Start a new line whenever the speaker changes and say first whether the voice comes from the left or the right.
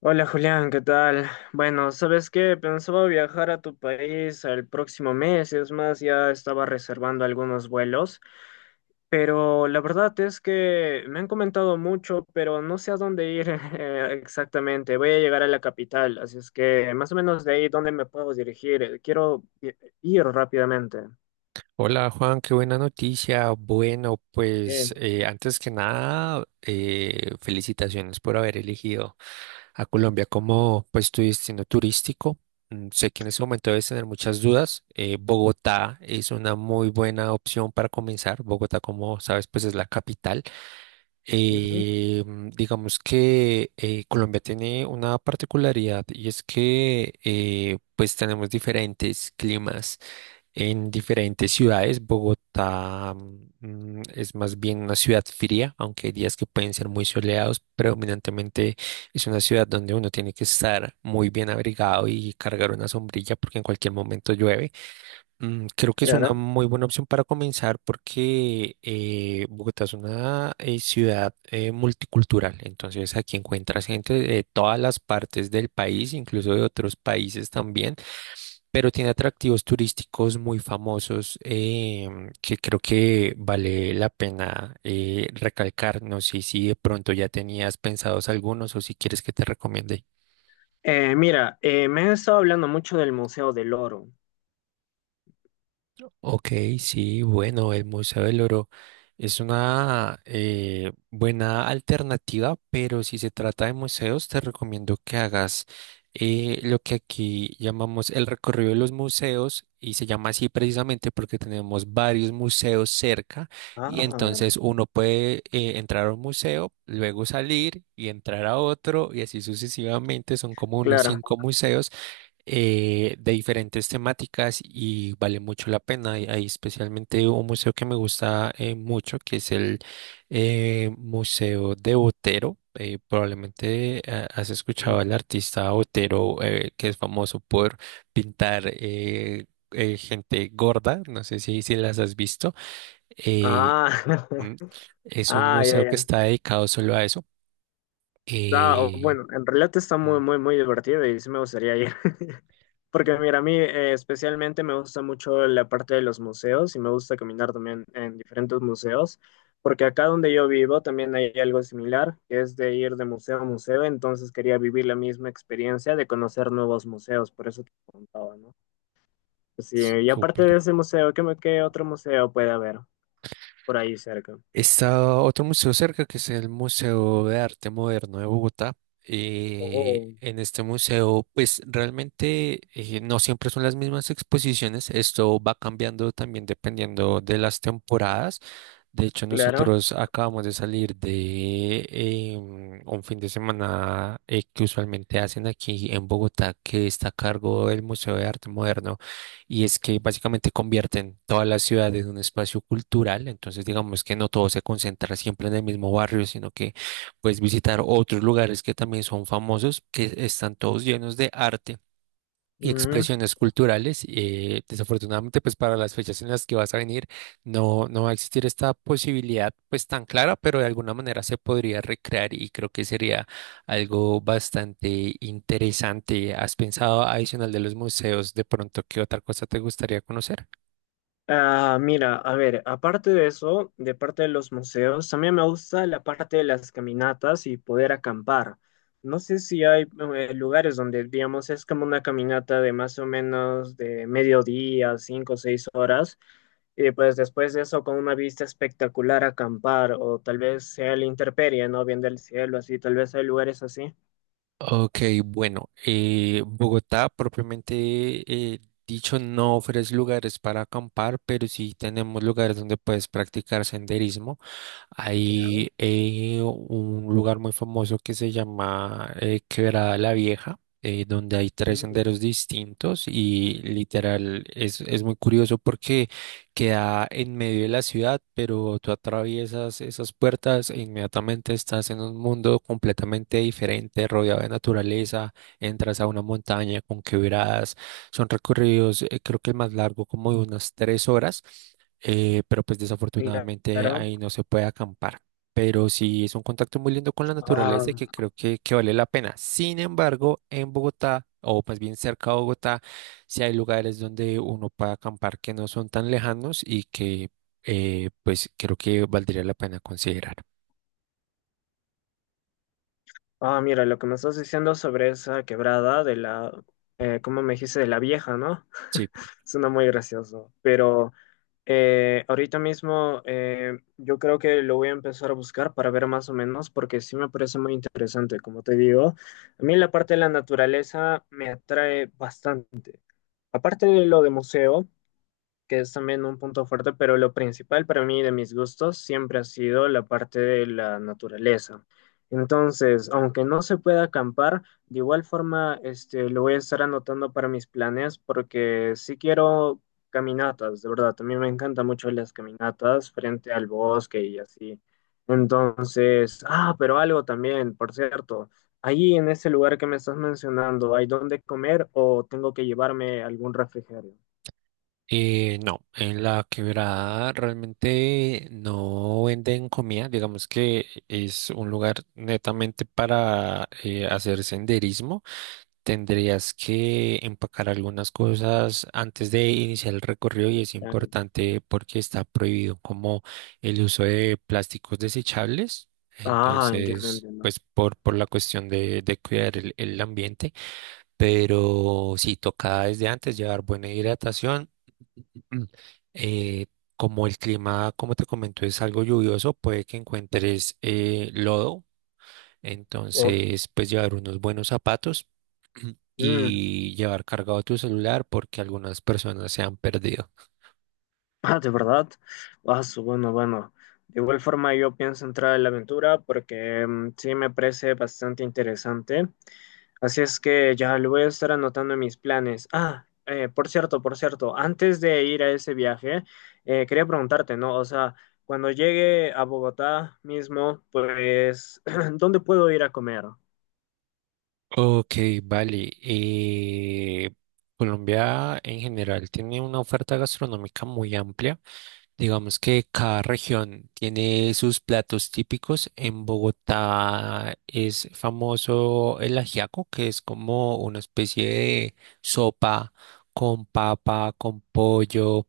left: Hola Julián, ¿qué tal? Bueno, ¿sabes qué? Pensaba viajar a tu país el próximo mes, es más, ya estaba reservando algunos vuelos, pero la verdad es que me han comentado mucho, pero no sé a dónde ir exactamente. Voy a llegar a la capital, así es que más o menos de ahí, ¿dónde me puedo dirigir? Quiero ir rápidamente.
right: Hola Juan, qué buena noticia. Bueno,
left: Eh,
right: pues antes que nada, felicitaciones por haber elegido a Colombia como pues tu destino turístico. Sé que en ese momento debes tener muchas dudas. Bogotá es una muy buena opción para comenzar. Bogotá, como sabes, pues es la capital.
left: ujú,
right: Digamos que Colombia tiene una particularidad y es que pues tenemos diferentes climas en diferentes ciudades. Bogotá, es más bien una ciudad fría, aunque hay días que pueden ser muy soleados. Predominantemente es una ciudad donde uno tiene que estar muy bien abrigado y cargar una sombrilla porque en cualquier momento llueve. Creo que es una
left: claro.
right: muy buena opción para comenzar porque Bogotá es una ciudad multicultural, entonces aquí encuentras gente de todas las partes del país, incluso de otros países también, pero tiene atractivos turísticos muy famosos que creo que vale la pena recalcar. No sé si de pronto ya tenías pensados algunos o si quieres que te recomiende.
left: Mira, me han estado hablando mucho del Museo del Oro.
right: Ok, sí, bueno, el Museo del Oro es una buena alternativa, pero si se trata de museos, te recomiendo que hagas lo que aquí llamamos el recorrido de los museos, y se llama así precisamente porque tenemos varios museos cerca, y
left: Ah,
right: entonces uno puede entrar a un museo, luego salir y entrar a otro y así sucesivamente. Son como unos
left: claro.
right: cinco museos de diferentes temáticas y vale mucho la pena. Y hay especialmente un museo que me gusta mucho, que es el Museo de Botero. Probablemente has escuchado al artista Botero, que es famoso por pintar gente gorda. No sé si las has visto. Eh,
left: Ah,
right: mm, es un
left: Ah, ya,
right: museo que
left: ya.
right: está dedicado solo a eso.
left: No,
right: Eh,
left: bueno, en realidad está muy,
right: mm,
left: muy, muy divertido y sí me gustaría ir. Porque mira, a mí especialmente me gusta mucho la parte de los museos y me gusta caminar también en diferentes museos. Porque acá donde yo vivo también hay algo similar, que es de ir de museo a museo. Entonces quería vivir la misma experiencia de conocer nuevos museos, por eso te preguntaba, ¿no? Pues sí, y aparte de
right: Súper.
left: ese museo, ¿qué, qué otro museo puede haber por ahí cerca?
right: Está otro museo cerca que es el Museo de Arte Moderno de Bogotá.
left: Oh,
right: En este museo, pues realmente no siempre son las mismas exposiciones. Esto va cambiando también dependiendo de las temporadas. De hecho,
left: claro.
right: nosotros acabamos de salir de un fin de semana que usualmente hacen aquí en Bogotá, que está a cargo del Museo de Arte Moderno, y es que básicamente convierten toda la ciudad en un espacio cultural, entonces digamos que no todo se concentra siempre en el mismo barrio, sino que puedes visitar otros lugares que también son famosos, que están todos llenos de arte y
left: Ujú.
right: expresiones culturales. Desafortunadamente, pues para las fechas en las que vas a venir, no va a existir esta posibilidad pues tan clara, pero de alguna manera se podría recrear y creo que sería algo bastante interesante. ¿Has pensado, adicional de los museos, de pronto qué otra cosa te gustaría conocer?
left: Ah, mira, a ver, aparte de eso, de parte de los museos, también me gusta la parte de las caminatas y poder acampar. No sé si hay lugares donde, digamos, es como una caminata de más o menos de mediodía, cinco o seis horas, y pues después de eso con una vista espectacular acampar, o tal vez sea la intemperie, ¿no? Viendo el cielo, así, tal vez hay lugares así.
right: Ok, bueno, Bogotá propiamente eh, dicho no ofrece lugares para acampar, pero sí tenemos lugares donde puedes practicar senderismo.
left: Ya.
right: Hay un lugar muy famoso que se llama Quebrada la Vieja, donde hay tres
left: Mm,
right: senderos distintos y literal es muy curioso porque queda en medio de la ciudad, pero tú atraviesas esas puertas e inmediatamente estás en un mundo completamente diferente, rodeado de naturaleza, entras a una montaña con quebradas. Son recorridos, creo que el más largo como de unas tres horas, pero pues desafortunadamente
left: claro.
right: ahí no se puede acampar. Pero sí es un contacto muy lindo con la
left: Ah,
right: naturaleza y que creo que vale la pena. Sin embargo, en Bogotá, o más bien cerca de Bogotá, sí hay lugares donde uno puede acampar que no son tan lejanos y que pues creo que valdría la pena considerar.
left: ah, mira, lo que me estás diciendo sobre esa quebrada de la, ¿cómo me dijiste? De la vieja, ¿no?
right: Sí,
left: Suena muy gracioso. Pero ahorita mismo yo creo que lo voy a empezar a buscar para ver más o menos, porque sí me parece muy interesante, como te digo. A mí la parte de la naturaleza me atrae bastante. Aparte de lo de museo que es también un punto fuerte, pero lo principal para mí de mis gustos siempre ha sido la parte de la naturaleza. Entonces, aunque no se pueda acampar, de igual forma este, lo voy a estar anotando para mis planes porque sí quiero caminatas, de verdad, también me encantan mucho las caminatas frente al bosque y así. Entonces, ah, pero algo también, por cierto, ahí en ese lugar que me estás mencionando, ¿hay dónde comer o tengo que llevarme algún refrigerio?
right: no, en la quebrada realmente no venden comida, digamos que es un lugar netamente para hacer senderismo. Tendrías que empacar algunas cosas antes de iniciar el recorrido, y es importante porque está prohibido como el uso de plásticos desechables.
left: Ah, entiendo,
right: Entonces,
left: entiendo.
right: pues por la cuestión de cuidar el ambiente. Pero sí toca desde antes llevar buena hidratación. Eh, como el clima, como te comento, es algo lluvioso, puede que encuentres lodo,
left: Oh,
right: entonces, pues llevar unos buenos zapatos
left: mm,
right: y llevar cargado tu celular porque algunas personas se han perdido.
left: ah, de verdad. Ah, bueno, bueno. De igual forma, yo pienso entrar en la aventura porque mm, sí me parece bastante interesante. Así es que ya lo voy a estar anotando en mis planes. Ah, por cierto, antes de ir a ese viaje, quería preguntarte, ¿no? O sea, cuando llegue a Bogotá mismo, pues, ¿dónde puedo ir a comer?
right: Ok, vale. Colombia en general tiene una oferta gastronómica muy amplia. Digamos que cada región tiene sus platos típicos. En Bogotá es famoso el ajiaco, que es como una especie de sopa con papa, con pollo.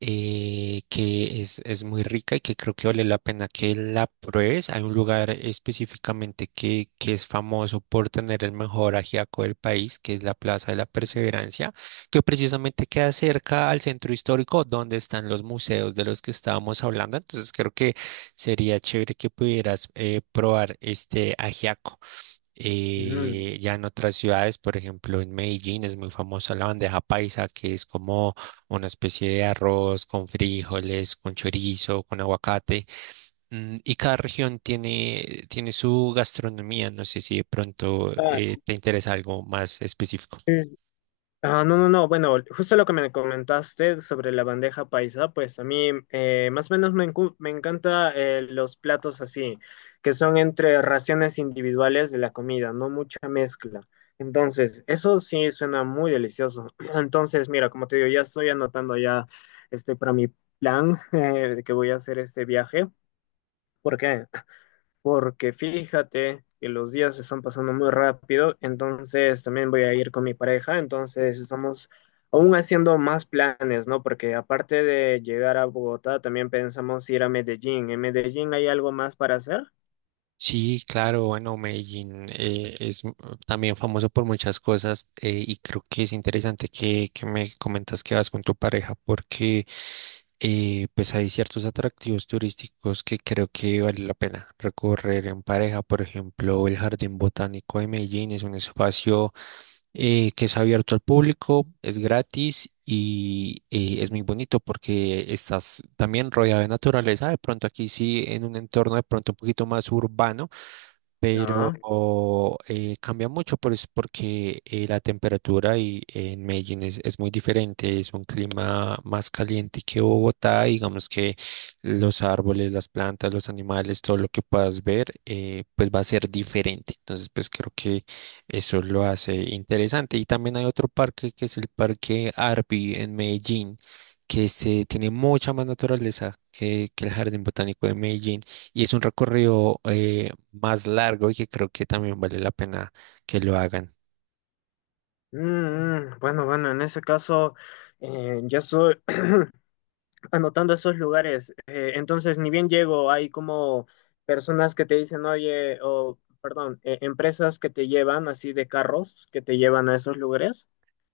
right: Es muy rica y que creo que vale la pena que la pruebes. Hay un lugar específicamente que es famoso por tener el mejor ajiaco del país, que es la Plaza de la Perseverancia, que precisamente queda cerca al centro histórico donde están los museos de los que estábamos hablando. Entonces creo que sería chévere que pudieras probar este ajiaco.
left: Ujú.
right: Ya en otras ciudades, por ejemplo, en Medellín es muy famosa la bandeja paisa, que es como una especie de arroz con frijoles, con chorizo, con aguacate. Y cada región tiene, tiene su gastronomía. No sé si de pronto
left: Ah,
right: te interesa algo más específico.
left: ah, no, no, no. Bueno, justo lo que me comentaste sobre la bandeja paisa, pues a mí más o menos me, me encanta los platos así, que son entre raciones individuales de la comida, no mucha mezcla. Entonces, eso sí suena muy delicioso. Entonces, mira, como te digo, ya estoy anotando ya este para mi plan de que voy a hacer este viaje. ¿Por qué? Porque fíjate que los días se están pasando muy rápido, entonces también voy a ir con mi pareja, entonces estamos aún haciendo más planes, ¿no? Porque aparte de llegar a Bogotá, también pensamos ir a Medellín. ¿En Medellín hay algo más para hacer?
right: Sí, claro, bueno, Medellín también famoso por muchas cosas, y creo que es interesante que me comentas que vas con tu pareja, porque y pues hay ciertos atractivos turísticos que creo que vale la pena recorrer en pareja. Por ejemplo, el Jardín Botánico de Medellín es un espacio que es abierto al público, es gratis y es muy bonito porque estás también rodeado de naturaleza. De pronto aquí sí, en un entorno de pronto un poquito más urbano, pero
left: No.
right: cambia mucho pues, porque la temperatura y, en Medellín es muy diferente, es un clima más caliente que Bogotá, y digamos que los árboles, las plantas, los animales, todo lo que puedas ver, pues va a ser diferente. Entonces, pues creo que eso lo hace interesante. Y también hay otro parque que es el Parque Arby en Medellín, que se tiene mucha más naturaleza que el Jardín Botánico de Medellín. Y es un recorrido más largo y que creo que también vale la pena que lo hagan.
left: Mm, mm, bueno, bueno, en ese caso, ya soy, anotando esos lugares. Entonces, ni bien llego, hay como personas que te dicen, oye, o perdón, empresas que te llevan así de carros, que te llevan a esos lugares.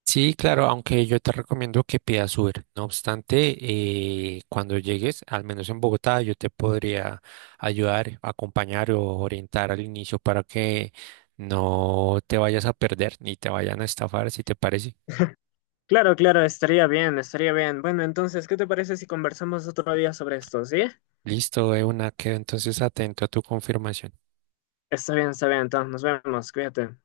right: Sí, claro, aunque yo te recomiendo que pidas Uber. No obstante, cuando llegues, al menos en Bogotá, yo te podría ayudar, acompañar o orientar al inicio para que no te vayas a perder ni te vayan a estafar, si te parece.
left: Claro, claro, estaría bien, estaría bien. Bueno, entonces, ¿qué te parece si conversamos otro día sobre esto? ¿Sí?
right: Listo, de una, quedo entonces atento a tu confirmación.
left: Está bien, entonces nos vemos, cuídate.